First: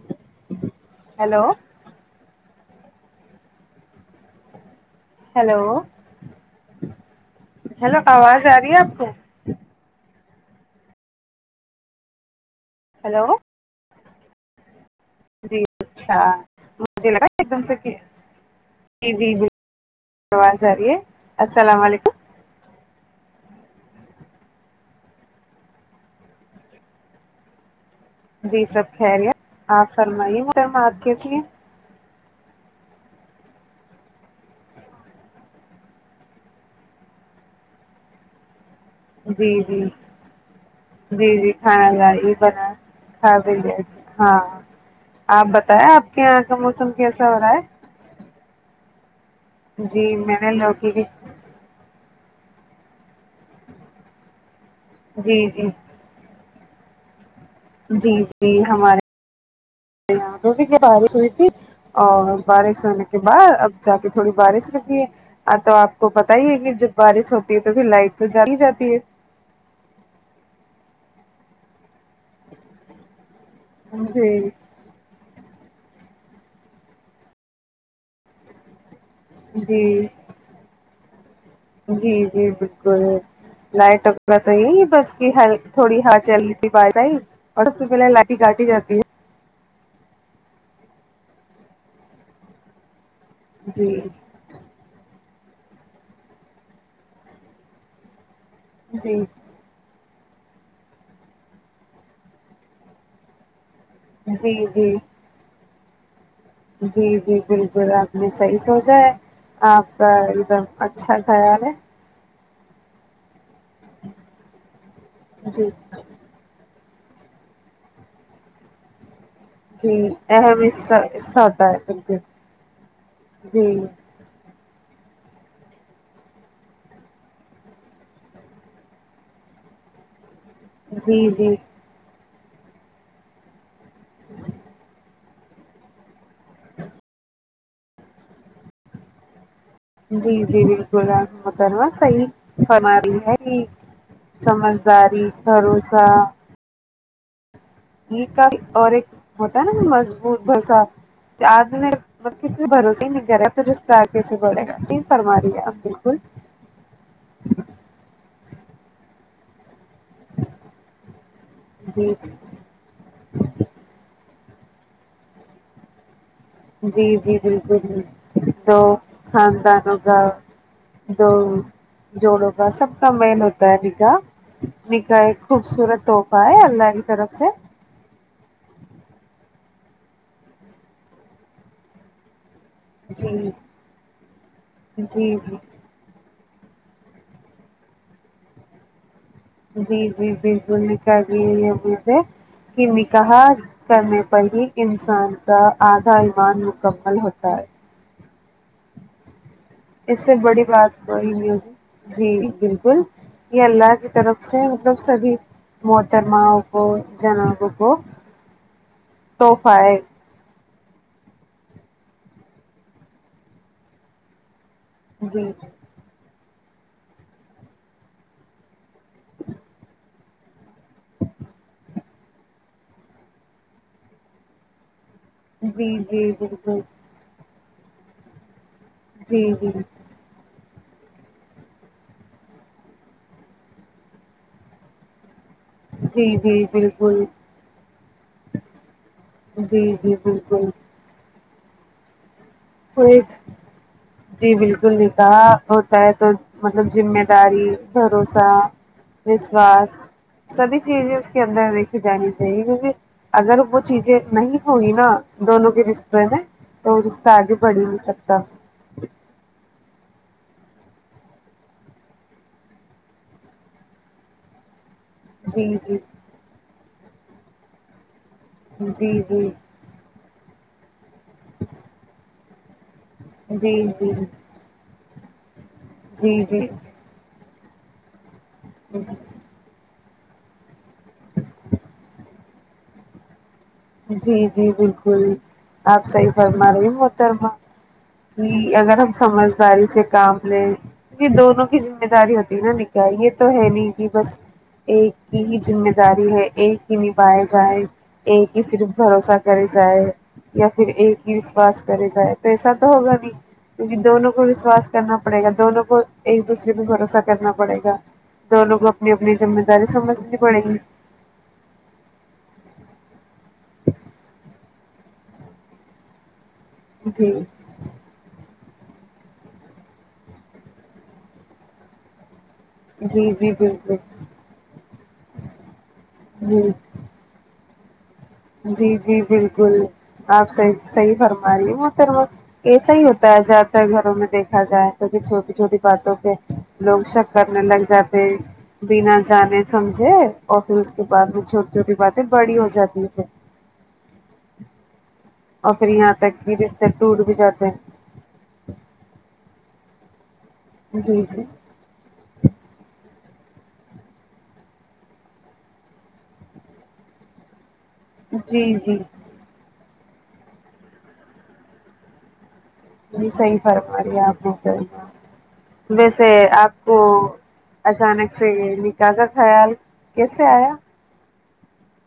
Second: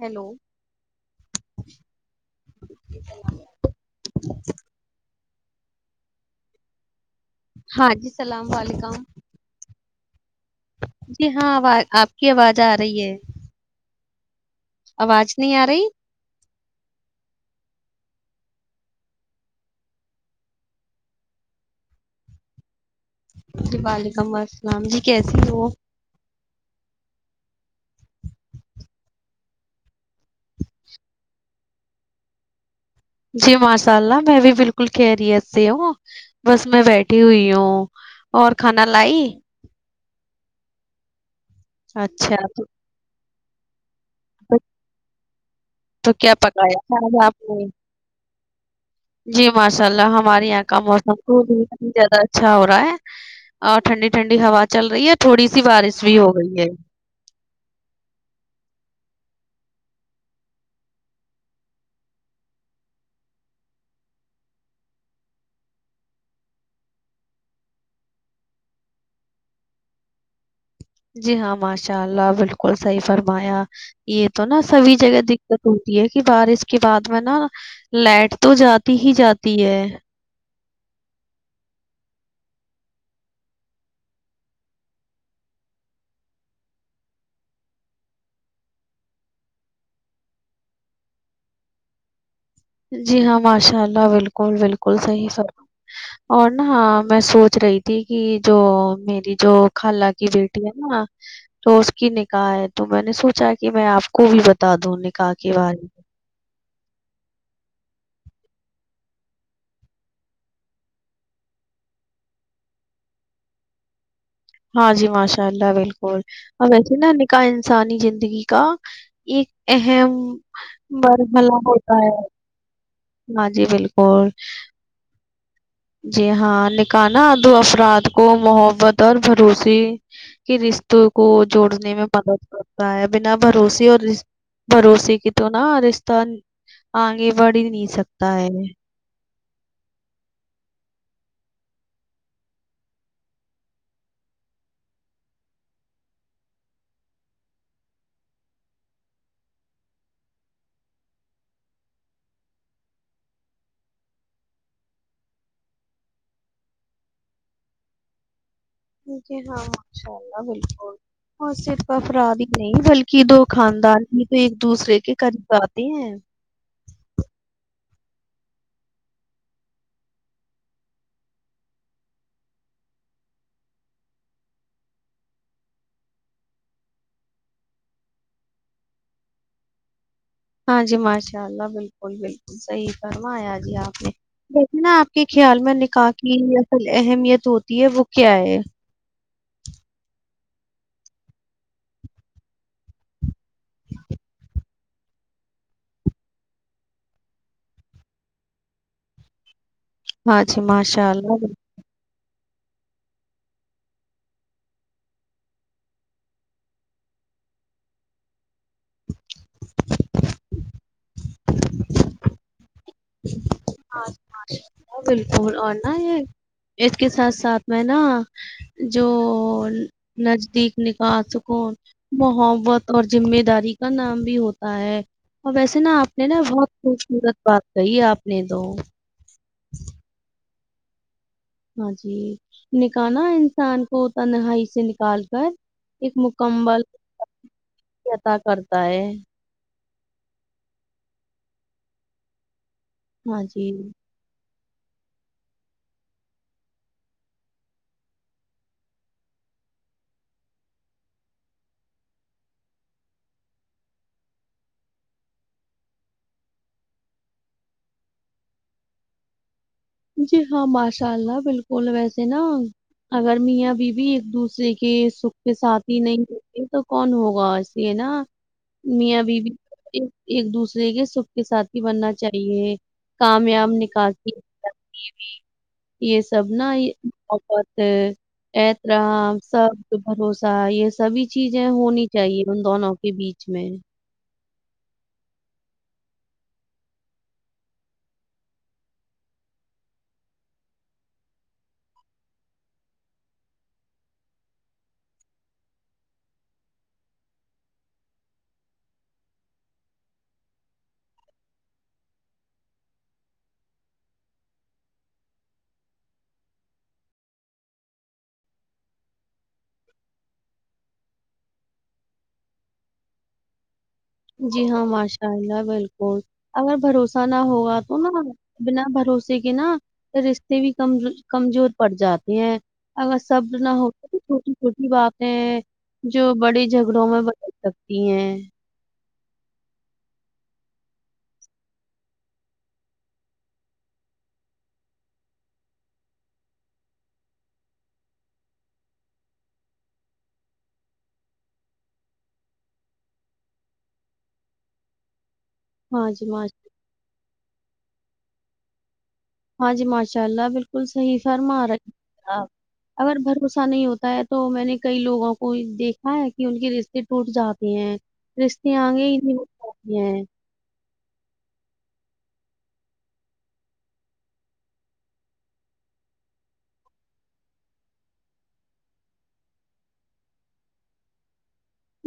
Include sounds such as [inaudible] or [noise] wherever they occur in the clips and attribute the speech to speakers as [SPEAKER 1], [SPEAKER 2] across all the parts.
[SPEAKER 1] hello
[SPEAKER 2] hello
[SPEAKER 1] [unintelligible]
[SPEAKER 2] hello
[SPEAKER 1] ہاں
[SPEAKER 2] hello
[SPEAKER 1] جی
[SPEAKER 2] آواز
[SPEAKER 1] السلام
[SPEAKER 2] آ رہی ہے آپ
[SPEAKER 1] علیکم
[SPEAKER 2] کو
[SPEAKER 1] جی ہاں آواز آپ کی آواز آ رہی ہے
[SPEAKER 2] ہیلو
[SPEAKER 1] آواز نہیں
[SPEAKER 2] جی
[SPEAKER 1] آ رہی
[SPEAKER 2] اچھا مجے لگا ایک دم سے کیا جی جی بالکل آواز آ رہی ہے السلام علیکم
[SPEAKER 1] جی وعلیکم السلام جی کیسی ہو
[SPEAKER 2] جی سب خیریت آپ فرمائیے محترمہ آپ کیسیے
[SPEAKER 1] جی ماشا اللہ میں بھی بالکل خیریت سے ہوں بس میں بیٹھی ہوئی ہوں اور کھانا لائی
[SPEAKER 2] جی جی جی جی کھانا لائی
[SPEAKER 1] اچھا
[SPEAKER 2] بنایا کھا بھی لیا ہاں آپ بتایا
[SPEAKER 1] تو
[SPEAKER 2] آپ کے
[SPEAKER 1] کیا
[SPEAKER 2] یہاں کا
[SPEAKER 1] پکایا
[SPEAKER 2] موسم
[SPEAKER 1] تھا آج
[SPEAKER 2] کیسا ہو
[SPEAKER 1] آپ
[SPEAKER 2] رہا ہے
[SPEAKER 1] نے جی ماشا
[SPEAKER 2] جی
[SPEAKER 1] اللہ
[SPEAKER 2] میں
[SPEAKER 1] ہمارے
[SPEAKER 2] نے
[SPEAKER 1] یہاں کا
[SPEAKER 2] لوکی کی
[SPEAKER 1] موسم بھی زیادہ اچھا ہو رہا ہے اور ٹھنڈی ٹھنڈی ہوا چل رہی ہے
[SPEAKER 2] جی
[SPEAKER 1] تھوڑی سی
[SPEAKER 2] جی
[SPEAKER 1] بارش [unintelligible]
[SPEAKER 2] جی جی ہمارے بارش ہوی تھی اور بارش ہونے کے بعد اب جا کے تھوڑی بارش رکی ہے ہاں تو آپ کو پتا ہی ہے کہ جب بارش ہوتی ہے تو پھر لائٹ تو جاتی ہی جاتی ہے
[SPEAKER 1] جی ہاں ماشا اللہ بالکل صحیح فرمایا یہ تو
[SPEAKER 2] جی
[SPEAKER 1] نا تب ھی زیادہ دقت ہوتی ہے کہ بارش کے بعد میں نا لائٹ تو جاتی ہی جاتی ہے
[SPEAKER 2] جی جی جی بالکل لائٹ وغیرہ تو نہی تھوڑی ہاں [unintelligible] [unintelligible]
[SPEAKER 1] جی ہاں
[SPEAKER 2] ہے
[SPEAKER 1] ماشا
[SPEAKER 2] جی
[SPEAKER 1] اللہ بالکل بالکل صحیح سنا اور نا ہاں میں سوچ رہی تھی کہ جو و
[SPEAKER 2] جی
[SPEAKER 1] میری جو و قالا کی بیٹی ہے نا تو اس کی نکاح ہے تو میں نے سوچا کہ میں آپ کو بھی
[SPEAKER 2] جی
[SPEAKER 1] بتا
[SPEAKER 2] جی
[SPEAKER 1] دوں نکاح کے بارے میں
[SPEAKER 2] جی جی بالکل آپ نے صحیح سوچا ہے آپ کا ایک دم اچھا خیال ہے
[SPEAKER 1] ہاں جی ماشاء اللہ
[SPEAKER 2] جی
[SPEAKER 1] بالکل اور وسے نا نکاح انسانی زندگی کا ایک
[SPEAKER 2] جی
[SPEAKER 1] اہم
[SPEAKER 2] اہم حصہ حصہ
[SPEAKER 1] مرحلہ ہوتا ہے
[SPEAKER 2] بالکل
[SPEAKER 1] ہاں جی بالکل جی ہاں نکاح نہ دو افراد کو محبت اور بھروسے کی رشتوں کو
[SPEAKER 2] جی جی
[SPEAKER 1] جوڑنے میں مدد کرتا ہے بنا بھروسے اور رش بھروسے کی تو نا رشتہ اں آگے بڑھ ہی نہیں سکتا ہے
[SPEAKER 2] جی جی بالکل آپ محترمہ صحیح فرمارہی ہے یہی سمجھداری بھروسہ نکاح اور ایک ہوتا ہے نا مضبوط بھروسہ پیار میں کسی سے بھروسے نہیں کر رہا تو پھر رشتہ کیسے بڑھے گاصحیح فرما رہی ہے اب بالکل
[SPEAKER 1] جی ہاں ماشاء اللہ بالکل اور صرف
[SPEAKER 2] جی
[SPEAKER 1] افراد ہی نہیں بلکہ دو خاندان ہھی تو ایک دوسرے کے قریب اتے ہیں
[SPEAKER 2] جی جی بالکل دو خاندانوں کا دو جوڑوں کا سب کا میل ہوتا ہے نکاح نکاح ایک خوبصورت تحفہ ہے اللہ کی طرف سے
[SPEAKER 1] ہاں جی ماشاء اللہ بالکل بالکل صحیح فرمایا جی آپ نے جیسے نا آپ کے
[SPEAKER 2] جی جی
[SPEAKER 1] خیال میں نکاح کی اصل اہمیت ہوتی ہے وہ کیا ہے
[SPEAKER 2] جی جی بالکل نکال دیے یہ بھے کہ نکا کرنے پر ہی انسان کا آدھا ایمان مکمل ہوتا ہے اس سے
[SPEAKER 1] ہاں جی
[SPEAKER 2] بڑی بات
[SPEAKER 1] ماشاء اللہ
[SPEAKER 2] وہی جی بالکل یہ اللہ کی طرف سے مطلب سبھی محترماوں کو جنابوں کو توحفہ ہے
[SPEAKER 1] ہ بالکل
[SPEAKER 2] جی
[SPEAKER 1] اور ن یہ اس کے ساتھ ساتھ میں نا جو نزدیک نکا سکوں محبت اور ذمہ داری کا نام بھی ہوتا ہے اور ویسے
[SPEAKER 2] جی
[SPEAKER 1] نا آپ نے
[SPEAKER 2] جی
[SPEAKER 1] نا بہت
[SPEAKER 2] بالکل
[SPEAKER 1] خوبصورت بات کہی آپ نے تو
[SPEAKER 2] جی جی
[SPEAKER 1] ہاں جی نکاح نہ انسان کو تنہائی سے نکال کر ایک
[SPEAKER 2] جی جی
[SPEAKER 1] مکمل
[SPEAKER 2] بالکل
[SPEAKER 1] [unintelligible] عطا کرتا ہے
[SPEAKER 2] جی جی بالکل کوئی
[SPEAKER 1] ہاں جی
[SPEAKER 2] جی بالکل نکاح ہوتا ہے تو مطلب ذمہ داری بھروسہ وشواس سبھی چیزیں اس کے اندر دیکھی جانی چاہیے کیونکی اگر وہ چیزیں نہیں ہوگی نا دونوں کے رشتےے میں تو آگے بڑھی نہیں سکتا
[SPEAKER 1] جی ہاں ماشاء اللہ بالکل ویسے نا اگر میاں بیوی ایک دوسرے کے کے
[SPEAKER 2] جی
[SPEAKER 1] ساتھ
[SPEAKER 2] جی
[SPEAKER 1] ہی نہیں یہ تو کون ہوگا ای سے ہے نا
[SPEAKER 2] جی
[SPEAKER 1] میاں بیی
[SPEAKER 2] جی
[SPEAKER 1] ایک ایک دوسرے کے سکھ کے ساتھ ہی بننا چاہیے کامیاب
[SPEAKER 2] جی
[SPEAKER 1] نکال
[SPEAKER 2] جی
[SPEAKER 1] کے یے سب
[SPEAKER 2] جی
[SPEAKER 1] نا بہت
[SPEAKER 2] جی
[SPEAKER 1] احترام سب بھروسہ یے سبھی چیزیں ہونی چاہیے ان دونوں کے بیچ میں
[SPEAKER 2] جی جی بالکل آپ صحیح فرما رہی ہو محترمہ جی اگر ہم سمجھداری سے کام لیں کیونکہ دونوں کی ذمہ داری ہوتی ہے نا نکا یے تو ہے نہیں کی بس ایک ہی ذمہ داری ہے ایک ہی نبھائے جائے ایک کی صرف بھروسہ کرے جائے یا پھر ایک ہی وشوس کرے جائے تو ایسا تو ہوگا نہیں کیونکی دونوں کو وشواس کرنا پڑے گا دونوں کو ایک دوسرے پے بھروسہ کرنا پڑے گا دو لوگ اپنی اپنی ذمہ داری سمجھنی پڑے گی
[SPEAKER 1] جی ہاں ماشاء اللہ بالکل اگر بھروسہ
[SPEAKER 2] جی
[SPEAKER 1] نہ ہوگا تو نا بنا بھروسے کے نا رشتے بھی کم کمزور پڑ جاتے ہیں اگر
[SPEAKER 2] جی جی
[SPEAKER 1] سبر نہ
[SPEAKER 2] بالکل
[SPEAKER 1] ہوتا تو چھوٹی چھوٹی باتیں جو بڑے
[SPEAKER 2] جی
[SPEAKER 1] جھگ بڑوں میں بدل سکتی ہیں
[SPEAKER 2] جی جی بالکل آپ صحیح صحیح فرما رہی ہے مہترمہ ایسا ہی ہوتا ہے زیادہ تر گھروں میں دیکھا جائے تو چھوٹی چھوٹی باتوں پے لوگ شک کرنے لگ جاتے بنا جانے سمجھے اور پھر اس کے بعد میں چھوٹی چھوٹی باتیں بڑی ہو جاتی ہے اور پھر
[SPEAKER 1] ہاں
[SPEAKER 2] یہاں
[SPEAKER 1] جی
[SPEAKER 2] تک
[SPEAKER 1] ماش
[SPEAKER 2] بھی رشتے ٹوٹ بھی جاتے ہیں
[SPEAKER 1] ہاں جی ماشاء اللہ بالکل صحیح
[SPEAKER 2] جی جی
[SPEAKER 1] فرمارہی ہے آپ اگر بھروسہ نہیں ہوتا ہے تو میں نے کئی لوگوں کو دیکھا ہے کی ان کے رشتے ٹوٹ جاتے ہیں
[SPEAKER 2] جی
[SPEAKER 1] رشتے
[SPEAKER 2] جی
[SPEAKER 1] آگے ہی نہیں بڑ پاتے ہیں
[SPEAKER 2] صحیح فرم رہی ہے آپ محترمہ ویسے آپ کو اچانک سے نکاح کا خیال کیسے آیا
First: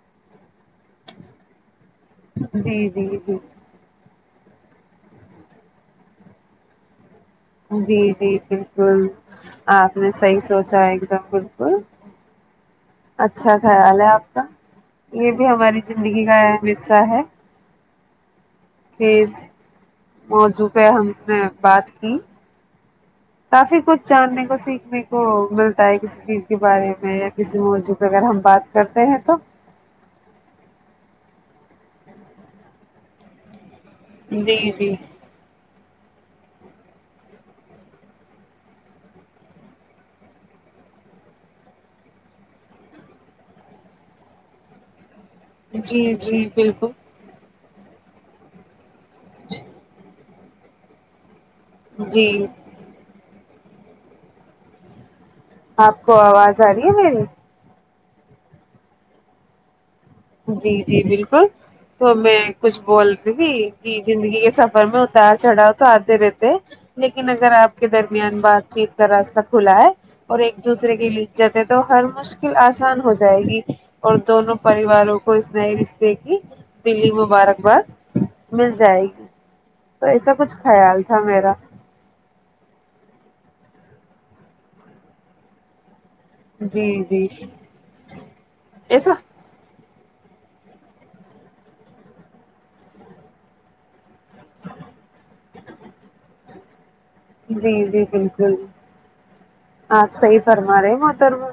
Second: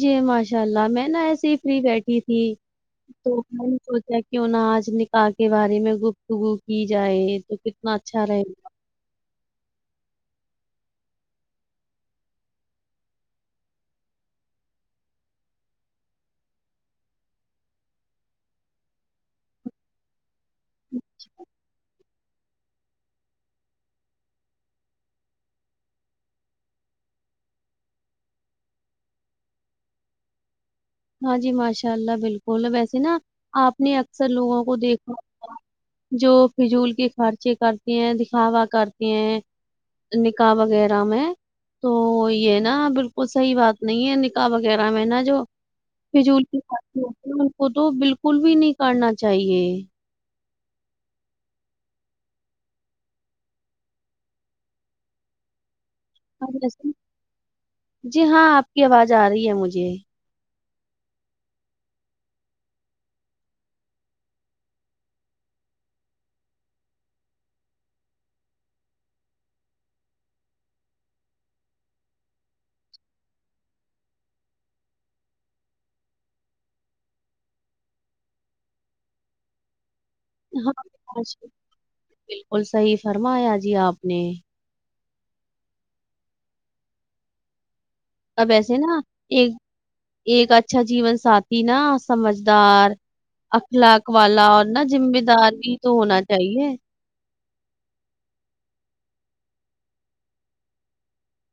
[SPEAKER 1] جی ماشاء اللہ میں نا ایسے ہی فری بیٹھی تھی
[SPEAKER 2] جی جی جی
[SPEAKER 1] تو سوچا کیوں نا آج نکاح کے بارے میں گفتگو کی جائے تو کتنا
[SPEAKER 2] جی
[SPEAKER 1] اچھا
[SPEAKER 2] جی
[SPEAKER 1] رہے گا
[SPEAKER 2] بالکل آپ نے صحیح سوچا ایک دم بالکل اچھا خیال ہے آپ کا یے بھی ہماری زندگی کا اہم حصہ ہے کس موضوع پے ہم نے بات کی کافی کچھ جاننے کو سیکھنے کو ملتا ہے کسی چیز کے بارے میں یا کسی موضوع پے اگر ہم بات کرتے ہیں تو
[SPEAKER 1] ہاں جی ماشاء اللہ بالکل ویسے نا آپ نے اکثر
[SPEAKER 2] جی
[SPEAKER 1] لوگوں کو
[SPEAKER 2] جی
[SPEAKER 1] دیکھا جو فضول کے خرچے کرتی ہیں دکھاوا کرتی ہیں نکاح وغیرہ میں تو یے نا بالکل صحیح بات نہیں ہے نکاح وغیرہ میں نا جو
[SPEAKER 2] جی
[SPEAKER 1] فضول
[SPEAKER 2] جی
[SPEAKER 1] کے خزچے
[SPEAKER 2] بالکل
[SPEAKER 1] ہوتے ان کو تو بالکل بھی نہیں کرنا چاہیے
[SPEAKER 2] جی آپ کو
[SPEAKER 1] اور
[SPEAKER 2] آواز آ رہی ہے
[SPEAKER 1] ویسے
[SPEAKER 2] میری
[SPEAKER 1] جی ہاں آپ کی آواز آ رہی ہے مجھے
[SPEAKER 2] جی جی بالکل تو میں کچھ بولتی تھی کہ زندگی کے سفر میں اتار چڑھاؤ تو آتے رہتے ہے لیکن اگر آپ کے درمیان بات چیت کا راستہ کھلا ہے اور ایک دوسرے کی لیے عزت تو ہر مشکل آسان ہو جائے گی اور دونوں پریوار مبارک ہو اس نئے رشتے کی دلی مبارکباد مل جائے گی تو ایسا کچھ خیال تھا
[SPEAKER 1] ہاں
[SPEAKER 2] میرا
[SPEAKER 1] بالکل صحیح فرمایا جی آپ نے
[SPEAKER 2] جی جی
[SPEAKER 1] اب ایسے نا
[SPEAKER 2] ایسا
[SPEAKER 1] ایک ایک اچھا جیون ساتھی نا سمجھدار اخلاق والا اور نا ذمہ داری بھی تو ہونا چاہیے
[SPEAKER 2] جی جی بالکل آپ صحی فرما رہے محترمہ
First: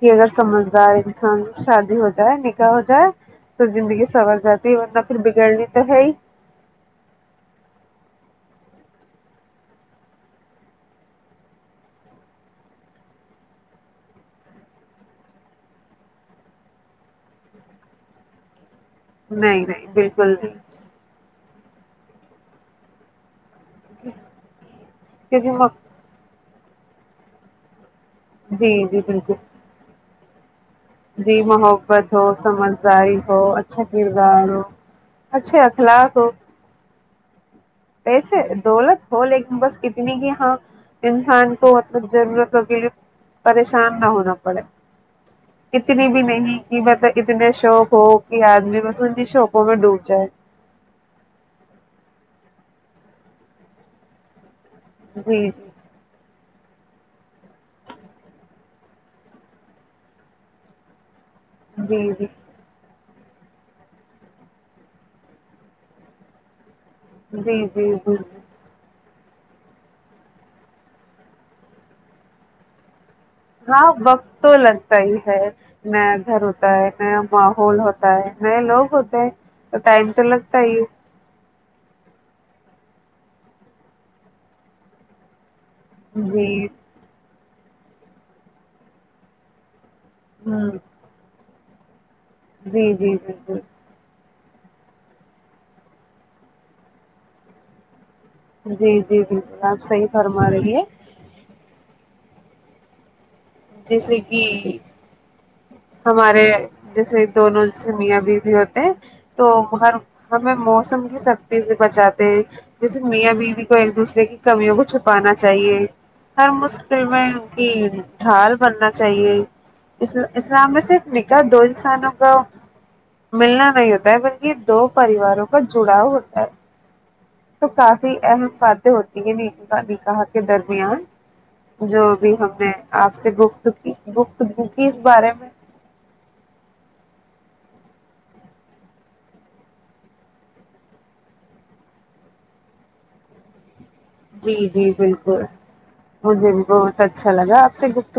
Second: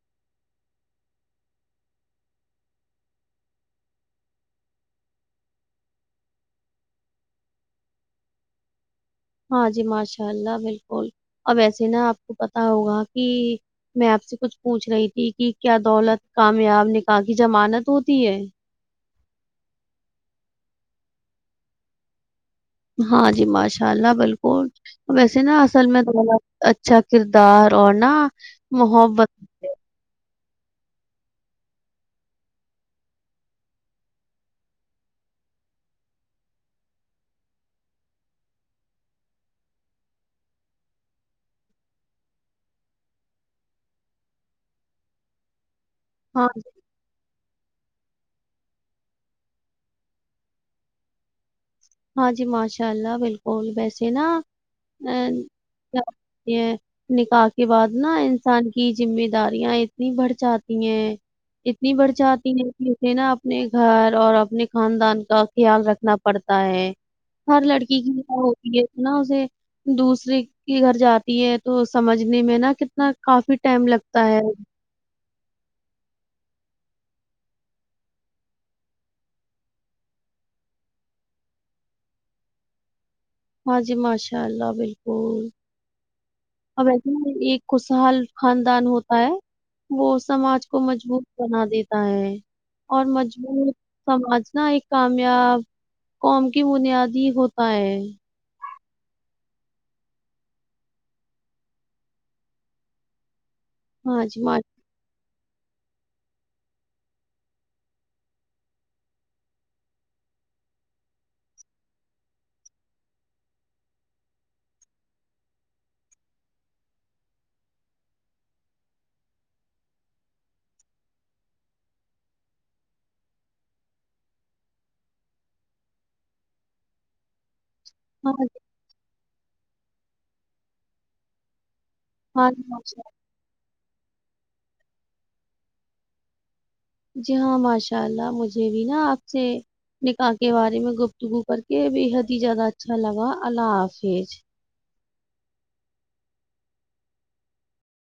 [SPEAKER 2] کہ اگر سمجدار انسان شادی ہو جائے نکاح ہو جائے تو زندگی سنور جاتی ہے ورنہ پھر بگڑنی تو ہے ہی
[SPEAKER 1] ہاں جی ماشاء اللہ بالکل اب ایسے نا آپ کو پتا ہوگا کہ میں آپ سے کچھ پوچھ رہی تھی کہ کیا دولت کامیاب نکاح کی ضمانت ہوتی ہے
[SPEAKER 2] نہیں نہیں بالکل نہیں
[SPEAKER 1] ہاں جی ماشاء اللہ بالکل ویسے نا
[SPEAKER 2] کیونکہ
[SPEAKER 1] اصل میں تو ب اچھا کردار اورنا
[SPEAKER 2] جی جی بالکل جی محبت ہو سمجھداری ہو اچھا کردار ہو اچھے اخلاق ہو ویسے دولت ہو لیکن بس اتنی کی ہاں انسان کو مطلب ضرورتوں کیلیے پریشان نہ ہونا پڑے اتنی بھی
[SPEAKER 1] ہاں
[SPEAKER 2] نہیں کہ مطلب اتنے شوق ہو کہ آدمی بس انیں شوقوں میں ڈوب جائے
[SPEAKER 1] ہاں جی ماشاء اللہ بالکل ویسے نا ا
[SPEAKER 2] جی
[SPEAKER 1] تو یہ [unintelligible] نکاح کے بعد نا انسان کی ذمےداریاں اتنی بڑھ جاتی ہیں اتنی
[SPEAKER 2] جی
[SPEAKER 1] بڑھ
[SPEAKER 2] جی جی
[SPEAKER 1] چاہتی ہیں جسے نا اپنے گھر اور اپنے خاندان کا خیال رکھنا پڑتا ہے
[SPEAKER 2] جی
[SPEAKER 1] ہر
[SPEAKER 2] جی
[SPEAKER 1] لڑکی کی
[SPEAKER 2] جی
[SPEAKER 1] دعا ہوتی ہے نا اسے دوسرے کے گھر جاتی ہے تو سمجھنے میں نا کتنا کافی ٹائم لگتا ہے
[SPEAKER 2] صحیح ہے نیا گھر ہوتا ہے نیا ماحول ہوتا ہے نئے لوگ ہوتے ہیں تو ٹائم تو لگتا ہی ہیں
[SPEAKER 1] ہاں جی ماشاء اللہ بلکل
[SPEAKER 2] جی
[SPEAKER 1] وسے ایک خوشحال خاندان ہوتا ہے وہ سماج
[SPEAKER 2] ہ
[SPEAKER 1] کو مجبوط بنا دیتا ہے
[SPEAKER 2] جی
[SPEAKER 1] اور
[SPEAKER 2] جی بالکل
[SPEAKER 1] مضبوط سماج نہ ایک کامیاب قوم کی بنیاد ہی ہوتا ہے
[SPEAKER 2] جی جی بلکل آپ صحیح فرما رہی ہیں جیسے
[SPEAKER 1] ہاں جی
[SPEAKER 2] کی
[SPEAKER 1] ما-
[SPEAKER 2] ہمارے جیسے دونوں جیسے میاں بیوی ہوتے ہیں تو ہر ہمیں موسم کی سختی سے بچاتے ہیں جیسے میاں بیوی کو ایک دوسرے کی کمیوں کو چھپانا چاہیے ہر مشکل میں ان کی ڈھال بننا چاہیے اس اسلام میں صرف نکاح دو انسانوں کا ملنا نہیں ہوتا ہے بلکہ دو پریواروں کا جڑاؤ ہوتا ہے تو کافی
[SPEAKER 1] ہاں
[SPEAKER 2] اہم
[SPEAKER 1] جی
[SPEAKER 2] باتیں ہوتی ہیں نک نکا نکاح کے درمیان جو
[SPEAKER 1] ہاں
[SPEAKER 2] ہم
[SPEAKER 1] جی
[SPEAKER 2] نے
[SPEAKER 1] ماشاء
[SPEAKER 2] آپ سے گفتگی گفتگو کی اس بارے میں
[SPEAKER 1] جی ہاں ماشاء اللہ مجھے بھی نا آپ سے نکاح کے بارے میں گفتگو کر کے بےحد ہی زیادہ اچھا لگا اللہ حافظ
[SPEAKER 2] جی جی بالکل مجھے بھی بہت اچھا لگا آپ سے گفتگو